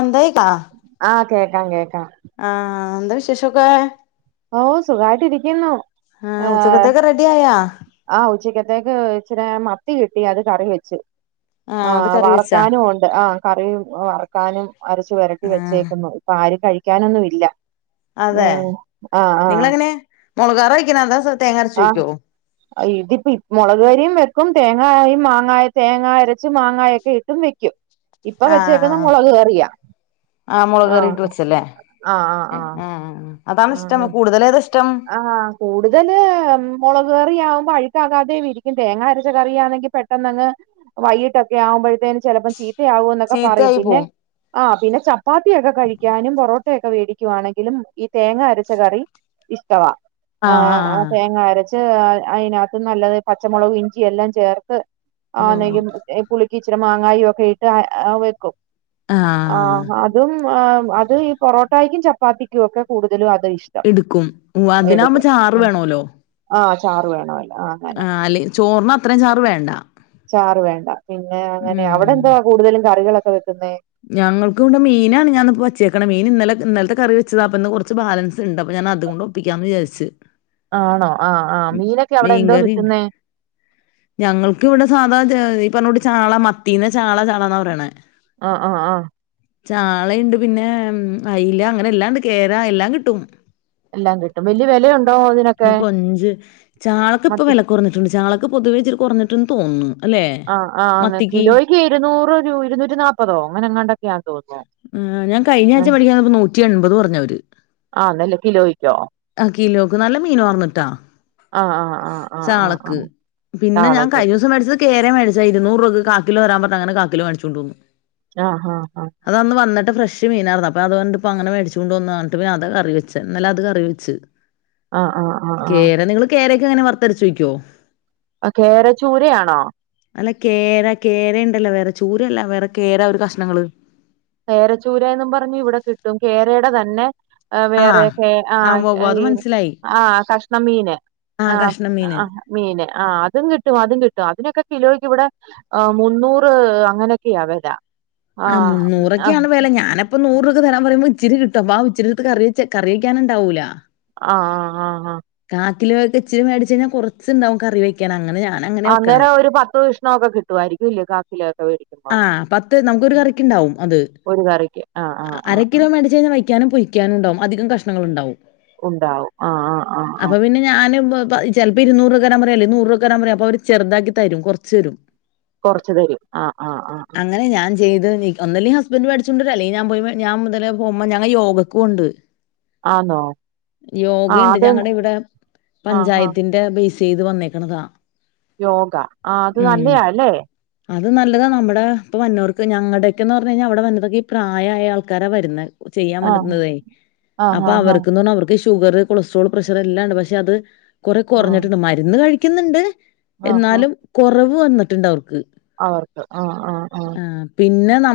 എന്തായി ട്ട ആഹ് കേക്കാം കേക്കാം ആ ആ ആ എന്താ വിശേഷൊക്കെ ഓ സുഖവായിട്ടിരിക്കുന്നു. ആ ഉച്ചക്കത്തേക്ക് റെഡി ആയാ ആ ഉച്ചയ്ക്കത്തൊക്കെ ഇച്ചരെ മത് ത്തി കിട്ടി അത് കറി വെച്ചു ആ അത് കറി വെച്ചാ വറക്കാനും ഒണ്ട് ആ കറിയും വറ ക്കാനും അരച്ചു വരട്ടി ആ വച്ചേക്കുന്നു ഇപ്പൊ ആരും കഴി ഇക്കാനൊന്നുമില്ല മ്മ് നിങ്ങളെങ്ങനയ മെളക് കാർ എന്താ സർ ആഹ് ഇതിപ്പ മുളക് കറിയും വെക് ക്കും തേങ്ങയും മാങ്ങ തേങ്ങ അരച്ചും മാങ്ങ ഒക്കെ ഇട്ടും വയ്ക്കും ഇപ്പൊ ആ ആ വെച്ചേകുന്നേ മുളക് കറിയാ ആ മുളക് ആഹ് കറിയിട്ട് വെച്ചല്ലേ ആഹ് ആഹ് ആഹ് ആ അതാണ് ഇഷ്ടം കുടുതലേതാ ഇഷ് ആഹ് കൂടുതൽ മൊളക് കറി ളക് കറിയാവുമ്പം അഴുക്കകാതേയം ഇരിക്കും തേങ്ങ അരച്ച കറിയാണെങ്കിൽ പെട്ടെന്ന് അന്നങ്ങ് വൈകീട്ടൊക്കെ ആകുമ്പഴത്തേൻ ചിലപ്പ ചീത്ത ചീത്തആവും എന്നൊക്കെ പറയും ചീത്തയായി പിന്നെ പോവും ആ പിന്നെ ചപ്പാത്തിയൊക്കെ കഴിക്കാനും പൊറോട്ടൊക്കെ വേടിക്കുവാണെങ്കിലും ഈ തേങ്ങ അരച്ച കറി ഇഷ് തവാ ആഹ് ആ തേങ്ങ അരച് [unintelligible] അയിനാത്ത് നല്ലത് പച്ചമുളക് ഇഞ്ചി എല്ലാം ചേർത്ത് ആ ഉവ്വ് ഉവ്വ് നെങ്ക പുളിക്കിച്ച് ഇത്തിര മാങ്ങായും ഒക്കെ ഇട്ട് വെക്കും ആ ആഹ് അതും ആഹ് അത് ഈ പൊറൊട്ടായ്ക്കും ചപ്പാത്തിക്കും ഒക്കെ കൂടുതലും ആ എടുക്കും വ അതിനാകുമ്പോ ചാറ് ആ വേണോല്ലോ ആഹ് ചാറ് വേണമല്ലോ ആഹ് അങ്ങനെ ആ അല്ല ചോറിന് അത്രയും ചാറ് വേണ്ട ചാറ് വേണ്ട പിന്നെ അങ്ങനെ അവിടെ ഉം എന്താവാ കൂടുതലും കറികളൊ വെക്കുന്നെ ഞങ്ങൾക്ക് ഇവിടെ മീനാണ് ഞാൻ ഇപ്പോ വച്ചേക്കണ മീൻ ഇന്നലെ ഇന്നലത്തെ കറി വെച്ചതാ അപ്പന്ന് കുറച്ച് ബാലൻസ് ഉണ്ട് അപ്പൊ ഞാൻ അതുകൊണ്ട് ഒപ്പിക്കാന്ന് വിചാരിച്ചു ആണോ ആഹ് ആഹ് മീനൊക്കെ അവിടെ എന്തോ മീൻകറിണ്ട് കിട്ടുന്നേ ഞങ്ങൾക്ക് ഇവിടെ സാധാ [unintelligible] ഇപ്പറഞ്ഞൂട്ട് ചാള മത്തീന് ചാള ചാളാന്ന പറയണെ ആഹ് ആഹ് അ ചാളയുണ്ട് പിന്നെ അയല അങ്ങനെ എല്ലാംണ്ട് കേരാ എല്ലാം കിട്ടും എല്ലാം കിട്ടും വലിയ വിലയോ പിന്നെ കൊഞ്ച് ചാളക്കിപ്പ മത്തി വിലക്കുറഞ്ഞിട്ടുണ്ട് ചാള പൊതുവേച്ചിരി കെറഞ്ഞട്ടണ്ട്ന്ന് തോന്നുന്നു അല്ലേ? ആഹ് ആ ആങ് മത്തിക്ക് കിലോയ്ക്ക് ഇരുന്നൂറ് രൂ ഇരൂറ്റി നാല്പ്പതോ അങ്ങനെ എങ്ങാണ്ടൊക്കെയാ തോന്നുന്നു ആ ഞാൻ കഴിഞ്ഞ ആഴ്ച ഉം മേടിക്കാൻ ചെന്നപ്പം നൂറ്റി എൺപത് പറഞ്ഞവര് ആന്നല്ലേ കിലോയ്ക്കോ ആ കിലോക്ക് നല്ല മീൻ വർന്നിട്ടാ ആഹ് ആഹ് ആഹ് ആഹ് ആഹ് ചാളക്ക് ആഹ് പിന്നെ ഞാൻ താളയ്ക്ക് കഴിഞ്ഞ ദിവസം മേടിച്ചത് കേ കേര മേടിച്ച ഇരുന്നൂറ് രൂപക്ക് കാക്കിലോ തരാൻ പറഞ്ഞ അങ്ങനെ കലക്കിലോ മേിച്ചോണ്ട് വന്നു ആഹ ആഹ് ആഹ് അതന്ന് വന്നിട്ട് ഫ്രഷ് മീനായിരുന്നു അപ്പ അതുവന്നിട്ട് പിന്നങ്ങനെ മേടിച്ചോണ്ട് എന്നിട്ട് പിന്നെ അതെ കറി വച്ചു ഇന്നലെ അത് കറി വെച്ച് ആഹ ആഹ് ആഹ ആഹ തങ്ങനെ വറത്തരച്ചു വയ്ക്കുവോ ആ കേര ചൂരയാണോ അല്ല കേര കേരയിണ്ടല്ലോ വേറെ ചൂരയല്ല വേറെ കേര ഒരു കഷണ്ണങ്ങള് കേരച്ചൂരേന്നും പറഞ്ഞു ഇവിടെ കിട്ടും കേരേടെ തന്നെ ആ ആഹ് വേറെയൊക്കെ ആ ആഹ് ഉവ്വ് ഉവ്വ് അത് ഈ മനസ്സിലായി ആ കഷണം മീന് ആ ആഹ് കഷ്ണം മീന് ആ മീന് ആ അതും കിട്ടും അതും കിട്ടും അതിനൊക്കെ കിലോ ഇവിടെ മുന്നൂറ് അങ്ങനൊക്കെയ്യാ വെല ആ നൂറോക്കെയാണ് വില ഞാനപ്പ നൂറ് തരാപ്പറയൂമ്പ ഇച്ചിരി കിട്ടും ആ ഇച്ചിരിടുത്ത് കറിവച്ച് കറിവക്കാനുണ്ടാവൂലാ. ആ ആ ആ ആ കാക്കിലോക്കെ ഇച്ചിരി മേടിച്ച് കഴിഞ്ഞൽ കുറച്ചുണ്ടാവും കറി വെക്കാന് അങ്ങനെ ഞാൻ അന്നേരം ഒരു പത്തു വിഷ്ണമൊക്കെ കിട്ടുവായിരിക്കുല്ലേ കാ [unintelligible] ആ പത്ത് നമുക്കൊരു കറിക്കുണ്ടാവും അത് ഒരു കറിക്ക് ആഹ് ആഹ് അര ആഹ് കിലോ ആഹ് മേടിച്ചു കഴിഞ്ഞാ വയ് ക്കാനും പൊരിക്കാനുണ്ടാവും അധികം കഷണങ്ങൾ ഉണ്ടാവും. ഉണ്ടാവും ആ ആ ആ ആ പ ചിലപ്പോ ഇരുന്നൂറ് തരാൻ പ അല്ലേ നൂർരുപയ്ക്ക് തരാൻ പറയും അപ്പ അവരെ ചെറുതാക്കി തരും. കുറച്ച് തരും കൊറച്ചു തരും ആഹ് ആഹ് ആഹ് അങ്ങനെ ഞാൻ [unintelligible] ഒന്നൂല്ലെങ്കി ഹസ്ബന്റ് മേടിച്ചോണ്ടരും അല്ലെങ്കി ഞാൻ പോയി ഞാനതിലെ പോകുമ്പം ഞങ്ങള് യോഗയ്യ്ക്കു പോണണ്ട് ആന്നോ ആഹ് യോഗയുണ്ട് അത് ഞങ്ങടെ ഇവിടെ ആഹ് ആഹ് പഞ്ചായത്തിന്റെ ബേസ് ചെയ്തു വന്നേക്കണതാ യോഗ ആഹ്‌ അത് ഉം നല്ലയാ അല്ലേ അത് നല്ലതാ നമ്മുടെ ഇപ്പൊ വന്നോർക്ക് ഞങ്ങടെക്കെന്ന് പറഞ്ഞ് കഴിഞ്ഞാ അവിടെ വന്നതൊക്കെ ഈ പ്രായായ ആൾക്കാരാ വരുന്നേ ചെയ്യാൻ ആഹ് പറ്റുന്നതെ ആഹ് അപ്പൊ ആഹ് അവർക്ക്ന്ന് പറഞാ അവർക്ക് ഇഷ്ട ഷുഗറ് കൊളസ്ട്രോള് പ്രഷറെല്ലാം ഇണ്ട് പക്ഷെ അത് കുറെ ആഹ് ആഹ് കൊറഞ്ഞിട്ടുണ്ട് മരുന്ന് കഴി ക്കുന്നിണ്ട് ആഹ് ആഹ് എന്നാലും കൊറവ് വ് വന്നിട്ടുണ്ടവർക്ക് അവർക്ക് ആഹ്‌ ആഹ് ആഹ്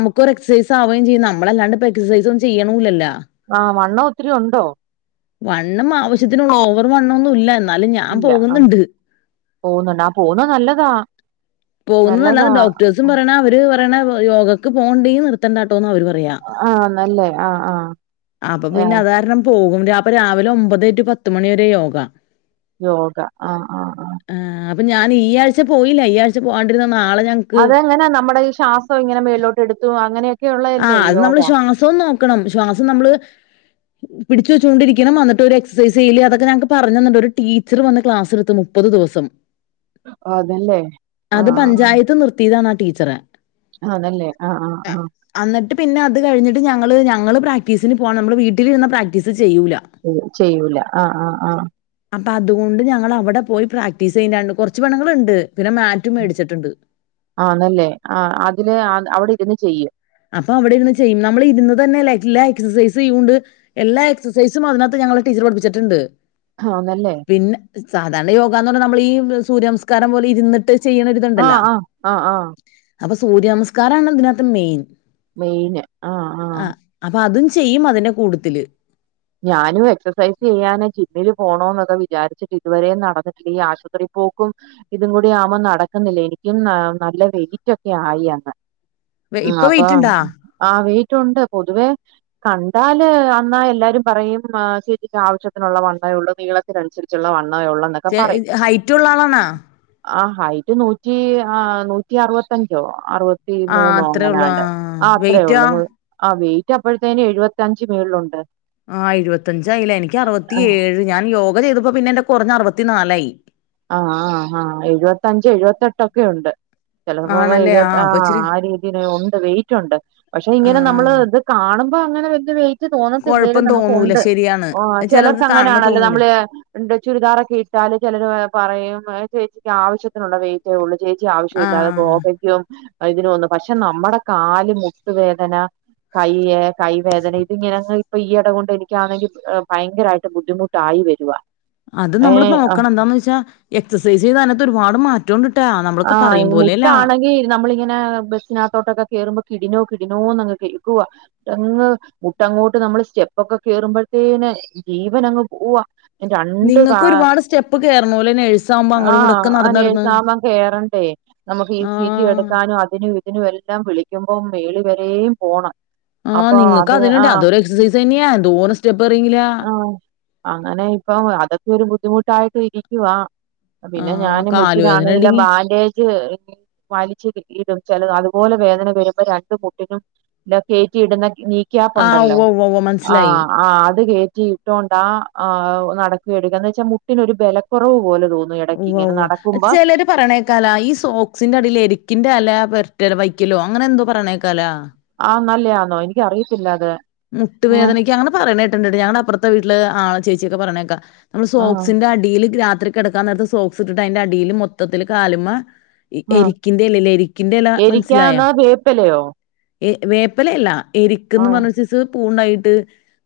മുക്കൊരു എക്സൈസ് ആവുകയും ചെയ്യും നമ്മളല്ലാണ്ട് ഇപ്പോ എക്സൈസും ചെയ്യണുല്ലല്ലോ ആഹ് വണ്ണ ഒത്തിരി ഉണ്ടോ വണ്ണം ആവശ്യത്തിനുള്ള ഓവർ വണ്ണൊന്നും ഇല്ല എന്നാലും ഞാൻ ഇല്ല ആഹ്‌ പോകുന്നുണ്ട് പോവുന്നുണ്ട ആഹ്‌ പോവുന്ന നല്ലതാ പോകുന്നത് നല്ലതാ നല്ലാന്ന് ഡോക്ടേഴ്സും പറയണ അവര് യോഗക്ക് പോപ്ണ്ടെങ്കി നിർത്തണ്ടട്ടോന്ന് അവർ പറ പ്പിയ ആഹ് നല്ലേ ആഹ് ആഹ് അപ്പ പിന്നെ ആഹ് അതാര്ണം പോകു അപ്പൊ രാവിലെ ഒമ്പത് റ്റു പത്ത് മണി വരെ യോഗ യോഗ ആഹ് ആഹ് ആഹ് അപ്പ ഞാൻ ഈ ആഴ്ച പോയില്ല ഈ ആഴ് പോആണ്ടിര്ന്ന- അതെങ്ങനെ നമ്മുടെ ഈ ശ്വാസം ഇങ്ങനെ മേലിലോട്ട് എടുത്തു അങ്ങനെ ആഹ് അത് നമ്മള് ശ്വാസം നോക്കണം ശ്വാസം നമ്മള് പിടിച്ച് വെച്ചൊണ്ടിരിക്കണം എന്നട്ട് ഒര് എക്സസിസ് ചെയ്യാല് അതൊക്കെ ഞങ്ങക്ക് പറഞ്ഞന്നണ്ട് ഒരു ടീച്ചർ വന്ന് ക്ലാസ്ടുത്ത് മുപ്പത് ദിവസം അതല്ലേ ആഹ് ടീച്ചറ ആന്നല്ലേ ആഹ് ആഹ് ആഹ് എന്നിട്ട് പിന്നെ അത് കഴിഞ്ഞിട്ട് ഞങ്ങള് ഞങ്ങള് പ്രാക്ടീസിന് പോണു നമ്മള് വീട്ടിൽ വുന്ന പ്രാക്ടീസ് ചെയ്യൂല. ചെയ്യൂല ആഹ് ആഹ് ആഹ് അപ്പ അതുകൊണ്ട് ഞങ്ങൾ അവിടെ പോയി പ്രാക്ടീസ് ചെയ്യണ്ട് കുറച്ചു പെണ്ണുങ്ങളുണ്ട് പിന്നെ മാറ്റും മേടിച്ചിട്ടുണ്ട് ആനല്ലേ ആ അതില് അവിടെ ഇരുന്ന് ചെയ്യും അപ്പൊ അവിടെ ഇരുന്നു ചെയ്യും നമ്മൾ ഇരുന്ന് തന്നെല്ല എല്ലാ എക്സസൈസും ചെയ്യണ്ട് എല്ലാ എക്സസൈസും അതിനകത്ത് ഞങ്ങള ടീച്ചർ പഠിപ്പിച്ചിട്ടുണ്ട് ആഹ്ന്നല്ലേ പിന്നെ സാധാരണ യോഗ എന്ന് പറഞ്ഞൽ നമ്മള ഈ സൂര്യമസ്കാരം പോലെ ഇരുന്നട്ട് ആ ആ ആ ആഹ് അപ്പൊ സൂര്യനമസ്കാരമാണ് തിനകത്ത് മെയിൻ മെയിന് ആ ആ അപ്പൊ അതും ചെയ്യും അതിന്റെ കൂടുത്തില് ഞാനും എക്സസൈസ് ചെയ്യാന് ജിമ്മില് പോണോ എന്നൊക്കെ വിചാരിച്ചിട്ട് ഇതുവരെ നടന്നിട്ടില്ല ഈ ആശുപത്രി പോക്കും ഇതും കൂടി ആവുമ്പോം നടക്കുന്നില്ല എനിക്കും നല്ല വെയിറ്റ് ഒക്കെ ആയി എന്ന് ആ ഇപ്പൊ അപ്പ വെയിറ്റ് ഇണ്ടാ ആ വ റ്റൊണ്ട് പൊതുവേ കണ്ടാല് അന്നാഎല്ലാരും പറയും [unintelligible] ന്ന ചേച്ചിക്ക് ആവശ്യത്തിനുള്ള വണ്ണേ ഉള്ളൂ നീളത്തിനുസരിച്ചുള്ള വണ് ചെ [unintelligible] ഹൈറ്റ് ഉള്ള ആളണാ ആ ഹൈറ്റ് നൂറ്റി ആ നൂറ്റി അറുപത്തഞ്ചോ ഹ് അറുപത്തി ആ മൂന്നോ അത്രേ ഉള്ളൂ ആ അങ്ങനാണ്ട് ആ വെയിറ്റോ അത്രേള്ളൂ [unintelligible] കു ആ വെറ്റ് റ്റപ്പോത്തേന് എഴുപത്തി അഞ്ച് മേലുണ്ട് ആ ഇരുപത്തിഅഞ്ചായില്ലേ എനിക്ക് ആഹ് അറുപത്തിയഏഴ് ഞാൻ യോ [unintelligible] നിടുമ്പം എന്റെ കുറഞ്ഞഅറുപത്തി നാലായി ആ ആ ആഹ് എഴുവത്തഞ്ച് എഴു വത്തെട്ടൊക്കെ ഉണ്ട് ചെല [unintelligible] പ്പോ ആണല്ലേ ഇത് ആ അപ്പൊ ഇച്ചിരി ആ രീതിൽ ഉണ്ട് വെയിറ്റുണ്ട് പക്ഷെ ആ ഇങ്ങനെ നമ്മൾ ഇത് കാണും ഇപ്പൊ അങ്ങനെ വല്യ വെയിറ്റ് [unintelligible] തോന്നത്തില്ലേലും കൊഴപ്പം നമുക്ക് തോന്നൂല ഉണ്ട് ശരിയാണ് ആഹ് ചെലർക്ക് ചിലർക്ക് കാണുമ്പോ അങ്ങനെയാണല്ലോ തോന്നൂല നമ്മള് ചുരിദാറൊക്കെ ഇട്ടാല് ചിലർ പറയും ആ ചേച്ചിക്ക് ആവശ്യത്തിനുള്ള വെയിറ്റെ ഉള്ളൂ ചേച്ചി ആവശ്യ ആ ഇല്ലാതെ പോവാൻ പറ്റോ അതിന് ഒന്ന് പക്ഷെ നമ്മ്ടെ കാല് മുട്ട് വേദന കയ്യ് കൈ വേദന ഇത് ഇങ്ങനെ അങ്ങ് ഈയിട കൊണ്ട് എനിക്കാണെങ്കിൽ ഭയങ്കരായിട്ട് ബുദ്ദിമുട്ടായി വരുവാ അത് നമ്മള് ഏഹ് നോക്കണം എന്താന്ന് വെച്ചാ എക്സൈസ് ചെയ്‌ത അതിനാത് ഒരു പാ രുപാട് മാറ്റണ്ട്ട്ടാ ആ മുട്ടാണെൻഗി നമ്മളിങ്ങനെ ബസ്സിനകത്തോട്ടൊക്കെ കേറുമ്പോ കിടിനോ കിടിനോന്നങ്ങ് കേക്കുവാ ങ്ങ് മുട്ടങ്ങോട്ട് നമ്മള് സ്റ്റെപ്പൊക്കെ കേറുമ്പോഴത്തേന് ജീവനങ്ങ് പോവാ രണ്ട് കാ നിങ്ങക്ക് ഒരുപാട് സ്റ്റെപ്പ് കേറണോല്ലേ നേഴ്സാകുമ്പോ ആഹ് അങ്ങട്ടുംഇങ്ങട്ടുമൊക്കെ ആ നടന്ന് നടന്ന് നേഴ്സാമ്മ കേറണ്ടേ നമുക്ക് ഈ സി ജി ആഹ് എടുക്കാനും അതിനും ഇതിനും എല്ലാം വിളിക്ക ക്കുബം മേളി വരേയും പോണം ആ അപ്പൊ നിങ്ങക്ക് അത് അതിനുണ്ട് ആഹ് അതൊരു എക്സൈസ് തന്നെയാ എന്തോര പറങ്കിലേ ആഹ് അങ്ങനെ ഇപ്പൊ അതൊക്കെ ഒരു ബുദ്ധിമുട്ടായിട്ട് ഇരിക്കവാ പിന്നെ ആഹ് ഞാൻ കാല് വേദന മുട്ടിനാണേൽ ഉണ്ടെങ്കി ബാൻഡേജ് ഹ് വലിച്ച് ഇടും ചിലവർ അതുപോലെ വേദന വരുമ്പോ രണ്ട് മുട്ടിനും കേറ്റിടുന്ന ആഹ് നീക്കിയാപ്പ്ണ്ടല്ലോ ഉവ്വ ഉവ്വ ഉവ്വ ആ മനസ്സിലായി ആ അത് കേ ചീട്ടൊണ്ടാ ആ നടക്കിയെടുക്ക് എന്ന്വെച്ച മുട്ടിനൊരു ബലക്കുറവ്പോലും ഉവ്വ് ഉവ്വ് ചെലർ പറയണ കേക്കാലോ ഈ സോക്സിന്റെ അടിൽ എരിക്കിന്റെ യെല വരട്ടെ വെക്കലോ അങ്ങനെ എന്തോ പറണ്കേൾക്കാലോ ന്നല്ലയാന്നോ എനിക്ക് അറിയത്തില്ല അത് ഏഹ് മുട്ടുവേദനയ്ക്ക് അങ്ങനെ പറയണ്കേ ണ്ട് ഞങ്ങള അപ്പുറത്തെ വീട്ടിൽ ആളെ ചേച്ചിക്കെ പറണ് കേക്ക നമ്മൾ ആഹ് സോക്സിന്റെ അടിയിൽ ഗ്ര ത്രി കിടക്കാൻ നേരത്ത് സോക്സ് ഇട്ടിട്ട് അതിന്റെ അടിയിൽ മൊത്തത്തില് കാലുമ്മേ ആഹ് എരിക്കിന്റെ ഇല ഇല്ലേ എരിക്കിന്റെ എല മനസ്സിലായ എരിക്കാന്നോ വേപ്പിലയോ ഏ വേപ്പിലയല്ല എരിക്കെന്നു ആഹ് പറഞ്ഞ് ഒരു സൈസ് പൂണായിട്ട്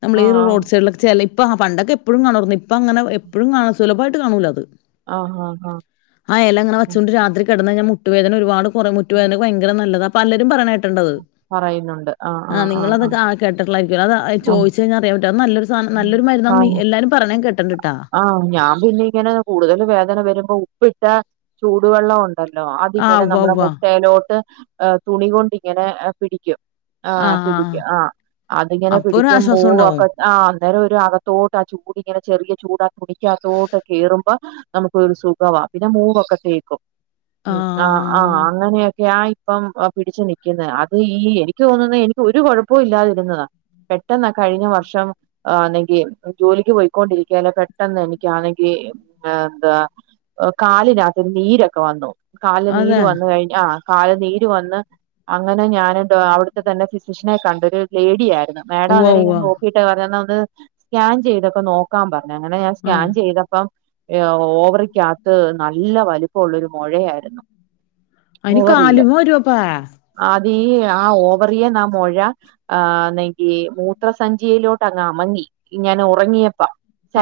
നമ്മള് ഈ ആഹ് റോഡ് സൈഡിലൊക്കെ ചെലയിം ഇപ്പ ആ പണ്ടൊക്കെ എപ്പോഴും കാണാറുന്നു ഇപ്പ അങ്ങനെ എപ്പഴും കാണും സുലഭായിട്ട് കാണൂല്ല അത് ആഹ് ആഹ് ആഹ് ആ എലങ്ങനെ ആഹ് വച്ചൂണ്ട് രാത്രി കിടന്നാഞാ മുട്ടുവേദന ഒരുപാട് പുറമുറ്റു വേദനക്ക് ഭയങ്കര നല്ലതാ പലരും പറണെകേ പറയുന്നുണ്ട് ആ ആ ആ ആ കേട്ട്ട്ട് ള്ളായി [unintelligible] അത് ചോയിച്ച് കയിഞ്ഞ അറിയാൻ പറ്റും അത് നല്ലൊരു സ് [unintelligible] നല്ലൊരു മരുന്നാന്ന് ആഹ് എല്ലാരും പറ [unintelligible] കേട്ടണ്ട് ആഹ് ഞാൻ പിന്നെ ഇങ്ങനെ കൂടുതൽ വേദന വരുമ്പോ ഉപ്പിട്ട ചൂടുവെള്ളം ഒ ണ്ടല്ലോ ആഹ് അതിങ്ങനെ ഉവ്വ നമ്മുടെ ഉവ്വ മുട്ടയിലോട്ട് ഏഹ് തുണി കൊണ്ട് ഇങ്ങനെ പിടിക്കും ആഹ് പിടിക്കും ആ അതിങ്ങനെ അപ്പൊ ഒരു പിടിക്കാൻ ആശ്വാസം ഉണ്ടാവും മൂവൊക്കെ ആ അന്നേരം ഒരു അകത്തോട്ട് ആ ചൂടിങ്ങനെ ചെറിയ ചൂട് ആ തുണിക്കാത്തോട്ട് കേറുമ്പ [unintelligible] നമുക്ക് ഒരു സുഖവാ പിന്നെ മൂവൊക്കെ തേക്കും ഉം ആഹ് ആഹ് അങ്ങനെയൊക്കെ ആയി ഇപ്പം പിടിച്ചു നിക്കുന്നെ അത് ഈ എനിക്ക് തോന്നുന്നെ എനിക്ക് ഒരു കുഴപ്പവും ഇല്ലാതിരുന്നതാ പെട്ടെന്ന കഴിഞ്ഞ വർഷം ആന്നെങ്കി ജോലിക്ക് പോയ്ക്കൊണ്ടിരി [unintelligible] പെട്ടെന്ന് എനിക്കാണെങ്കിൽ ഏഹ് എന്താ കാലിനകത്ത് നീരൊക്കെ വന്നു കാലില് നീര് അതെ വന്നു കഴിഞ്ഞു ആ കാല് നീര് വന്ന് അങ്ങനെ ഞാനൻ അവിടുത്തെ തന്നെ ഫിസിഷ്യനെ കണ്ടൊരു ലേഡി ആയിരു ന്ന് മാഡം ഉവ്വ അതുവരെങ് ഉവ്വ നോക്കീട്ട് പറനം ത് സ്കാൻ ചെയ്തപ്പോ നോ കാമ്പാർ അങ്ങനെ ഞാൻ ആഹ് സ്കാൻ ചെയ്തപ്പം എ ഓവറിക്കാത്ത് നല്ല വലുപ്പ ള്ളൊരു മൊഴയായിരുന്നു അയിന് കാലുമ്മേ വരുപ്പാ ീ [unintelligible] ആ ഓവറിയിന്ന് മൊഴ ആ നീയ്യ് മൂത്രസഞ്ചിയിലങ്ങോട്ട് അമങ്ങി ഇങ്ങനെ ഉറങ്ങിയപ്പ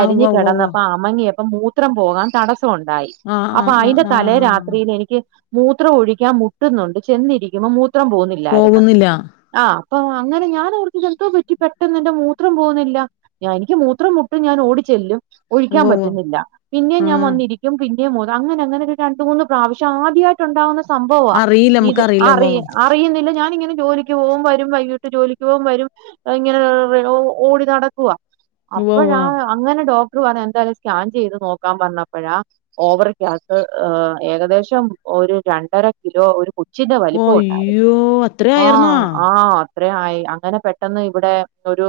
ആഹ് ഉവ്വ ഉവ്വ കിടന്ന ഉവ്വ അപ്പ അമങ്ങി ഇപ്പം മൂത്രം പോകാൻ തടസ്സം ഉണ്ടായി ആഹ് അപ്പൊ ആഹ് അതിന്റെ ആഹ് തലേ ആഹ് രാത്രിയിൽ എനിക്ക് മൂത്രം ഒഴിക്കാൻ മുട്ടുന്നുണ്ട് ചെന്നിരിക്കുമ്പോ മൂത്രം പോവുന്നില്ലായിരുന്നു പോകുന്നില്ല ആഹ് അപ്പൊ അങ്ങനെ ഞാൻ ഓർത്തു ഇതെന്തോ പറ്റി പെട്ടെന്ന് എന്റെ മൂത്രം പോകുന്നില്ല ഞാൻ എനിക്ക് മൂത്രം ഞാൻ ഓടിച്ചെല്ലും ഒഴിക്കാൻ ഉവ്വ ഉവ്വ പറ്റുന്നില്ല പിന്നേം ഞാൻ ആഹ് വന്നിരിക്കും ഉം അങ്ങനെ അങ്ങനെ ഒരു രണ്ടു മൂന്ന് പ്രാവശ്യം ആദ്യമായിട്ടുണ്ടാവുന്ന സംഭവ അറിയില്ല ഇത് നമുക്കറിയില്ല ഉവ്വ അറി ഉവ്വ അറിയുന്നില്ല ഞാനിങ്ങനെ ജോലിക്ക് പോവും വരും വൈകീട്ട് ജോലിക്ക് പോവും വരും ഇങ്ങനെ ഓടി നടക്കുവാ ഉവ്വ അപ്പോഴാ അങ്ങനെ ഡോക്ട എന്തായാലും സ്കാൻ ചെയ്ത് നോക്കാൻ പറഞ്ഞപ്പഴാ ഓവറിക്കകത്ത് ഏകദേശം ഒരു രണ്ടര കിലോ ഒരു ഉച്ചിത ഉവ്വ വലിപ്പം ഉണ്ടായിരുന്നു അയ്യോ അത്ര ആ ആയിരുന്നാ ആ അത്രേം ആയി അങ്ങനെ പെട്ടെന്ന് ഇവിടെ ഒരു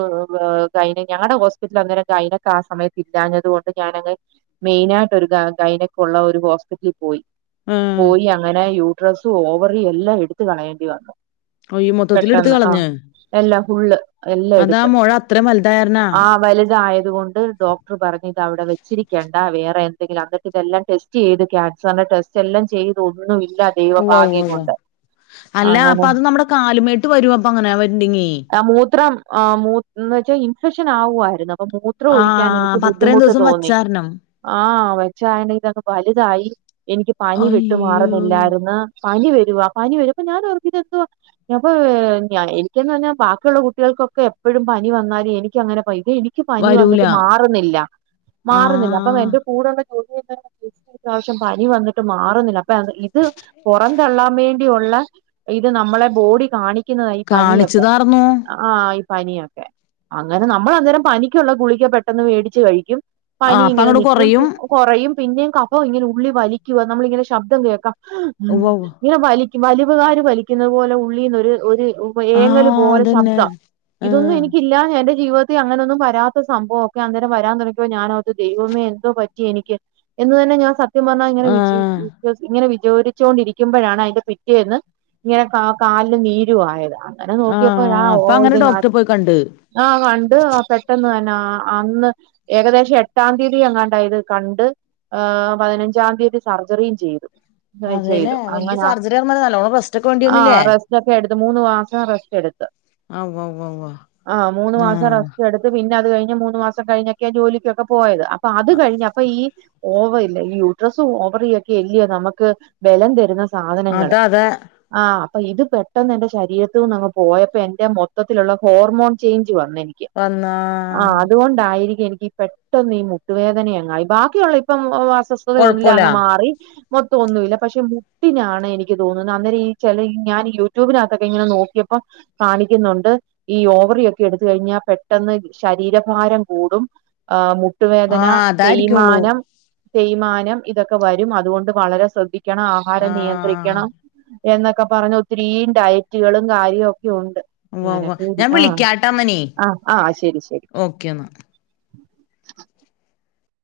ഗൈനി ഞങ്ങടെ ഹോസ് സ്പിറ്റിലന്നേരം ഗൈനക്ക് ആ സമയത്ത് ഇല്ലാഞ്ഞതു കൊണ്ട് ഞാനങ്ങ് മെയിനായിട്ട് ഒരു ഗ ഗൈനക്കുള്ള ഒരു ഹോസ്പിറ്റലിൽ പോയി ആഹ് പോയി അങ്ങനെ യൂ ഡ്രസ്സും ഓവറിയും എല്ലാം എടുത്ത് കളയേണ്ടി വന്നു അയ്യോ മൊത്തത്തില് ഇടുത്ത് പെട്ടെന്ന് ആഹ് കളഞ്ഞ് എല്ലാം ഫുള്ള് എല്ലാം അതാ എടുത്ത് മൊഴ അത്രേം വലുതായരണാ ആയതുകൊണ്ട് ഡോക്ടർ പറഞ്ഞ ഇതവിടെ വെച്ചിരിക്കേണ്ട വേറെ എന്തെങ്കിലും അന്നിട്ടിതെല്ലാം ടെസ്റ്റ് ചെയ്ത് ക്യാൻസറിന്റെ ടെസ്റ്റ് എല്ലാം ചെയ്ത് ഒന്നുമി ഉവ്വാ ഉവ്വാ ഉവ്വ അല്ല അങ്ങനെ അപ്പൊ അത് നമ്മുടെ കാലമേട്ട് വരും അപ്പ അങ്ങനെ വരുണ്ടെങ്ങി മൂത്രം ആ മൂ ന്നട്ട് ഇൻഫക്ഷൻ ആവുമായ്ര് പ്പം മൂത്രം ആ ഒഴിക്കാൻ എനിക്ക് അപ്പൊ അത്രയും ബുദ്ധിമുട്ട് ദിവസം തോന്നി വച്ചാരണം ആ വെച്ചാരണം തൊക്കെ വലുതായി എനിക്ക് പനി വിട്ടു അയ്യോ മാറുന്നില്ലായിരുന്നു പനി വെ വ പനി വരുമ്പോ ഞാനോർക്കും ഇതെന്തു വാ അപ്പൊ എനിക്കെന്ന് പറഞ്ഞാൽ ബാക്കിയുള്ള കുട്ടികൾക്കൊക്കെ എപ്പോഴും പനി വന്നാലും എനിക്ക് അങ്ങനെ പയ് എനി എനിക്ക് പനി വരൂല വന്നിട്ട് മാറുന്നില്ല ആ മാറുന്നില്ല അപ്പ എന്റെ കൂടെയുള്ള [unintelligible] പനി വന്നിട്ട് മാറുന്നില്ല ഇത് പുറന്തള്ളാൻ വേണ്ടി ഒള്ള ഇത് നമ്മളെ ബോഡി കാണി ക്കുന്നതാ ഈ പനിയൊക്കെ കാണിച്ചതാർന്നു അ ആ ഇ പനിയൊക്കെ അങ്ങനെ നമ്മൾ അന്നേരം പനി കുള്ള ഗുളിക്കപെട്ടെന്ന് വേടിച്ച് കഴിക്കും ആ പനി അപ്പൊ ഇങ്ങനെ അങ്ങോട്ട് നിക്കും പി കുറയും കുറയും പിന്നേം കഫം ഇങ്ങനെ ഉ പുള്ളി വലിക്കുക നമ്മളിങ്ങനെ ശബ്ദം കേൾക്കാം ഉവ്വ് ഉവ്വ്. ഇങ്ങ വലി വലിവുകാര് വലിക്കുന്ന പോലെ ഉള്ളിന്ന് ഒര് ഒര് ഉപ ആ ഏങ്ങൽ പോലെ അതന്നെ ശബ്ദം ആ ഇതൊന്നും എനിക്കില്ലാഞ്ഞേ എന്റെ ജീവിത നി അങ്ങനൊന്നും വരാ സംഭവം ഒക്കെ അന്നേരം വരാൻന്ന പ തുടങ്ങിയപ്പോ ഞാനോത് ദൈവമേ എന്തോ പറ്റി എനിക്ക് എന്ന് തന്നെ ഞാൻ സ ത്യം പറഞ്ഞാ ഇങ്ങനെ ആ വിജി വി ഇങ്ങനെ വി ചോദിച്ചോണ്ടിരിക്കുമ്പോഴാണ് അയ്ന്റെ പിറ്റേന്ന് ങ്ങനെ കാ കാലന് നീരു ആയത് അങ്ങനെ ആ നോക്കിയപ്പോ ദാ ഓ അപ്പൊ അങ്ങനെ ഡോക്ടറെ ഇതിനകത്ത് പോയി കണ്ട് ആ കണ്ട് മക നാ അന്ന് ഏകദേശം എട്ടാം തീയതി അങ്ങാണ്ട ഇത് കണ്ട് പതിനഞ്ചാം തീയതി സർജറിയും ചെയ്തു അതെല്ലേ ചെയ്തു വലിയ അങ്ങന സർജറി ആയിരുന്നല്ലോ നല്ലോണം റെസ്റ്റ് ഒക്കെ വേണ്ടി ആ വന്നില്ലേ റെസ്റ്റ് ഒക്കെ എടുത്ത് മൂന്ന് മാസം റെസ്റ്റ് എടുത്ത് ആ ഉവ്വ് ഉവ്വ് ഉവ്വ് ആ മൂന്ന് മാസം റസ്റ്റ് ആ എടു പിന്ന അത്കഴിഞ്ഞ് മൂന്ന് മാസം കഴിഞ്ഞൊക്കെ ജോലിക്ക് പോയത് പ്പൊ അത് കഴിഞ്ഞ അപ്പൊ ഈ ഓവർ ഇല്ല ഈ യൂട്രസും ഓവർ യക്കെ എല്ലിയ നമുക്ക് ബലം തരുന്ന സാധനങ്ങള് അതാ അതെ ആ അപ്പൊ ഇത് പെട്ടെന്ന് എന്റെ ശരീരത്ത്നങ്ങ്പോയപ്പോ എന്റെ മൊത്തത്തിലുള്ള ഹോർമോൺ ചേഞ്ച് [unintelligible] വന്ന എനിക്ക് വന്നാ ആ അതുകൊണ്ടായിരിക്കു എനിക്ക് ഈ പെട്ടന്ന് ഈ മുട്ടുവേദനയങ്ങായി ബാക്കിയുള്ള ഇപ്പം അസ്വസ്ഥതയില്ല കൊഴപ്പൂല അങ്ങ് മാറി മൊത്തം മെന്നുല്ല പക്ഷെ മുട്ടിനാണ് എനിക്ക് തോന്നുന്നത് അന്നേരം ഈ ചില ഞാൻ യൂട്യൂബിനകത്തൊക്കെ ഇങ്ങനെ നോക്കിയപ്പോ കാണിക്കുന്നുണ്ട് ഈ ഓവറൊക്കെ എടുത്ത കഴിഞ്ഞാൽ പെട്ടെന്ന് ശരീരഭാരം കൂടും [inaudible] മുട്ട് ആ മുട്ടുവേദന അതായിരിക്കുള്ളൂ തേയ്മാനം തേയ്മാനം ഇതൊക്കെ വരും അതുകൊണ്ട് വളരെ ശ്രദ്ധി ണം ആഹാരം ആ നിയന്ത്രിക്കണം എന്നൊക്കെ പറഞ്ഞ് ഒത്തിരീം ഡയറ്റുകളും കാര്യവും ഒ ക്യോണ്ട് ഉവ്വ അങ്ങനെ ഉവ്വ [unintelligible] ഞാൻ വിളിക്കാട്ടമ്മനേ ആ ആ ആ ശരി ശ ഓക്കെ എന്നാ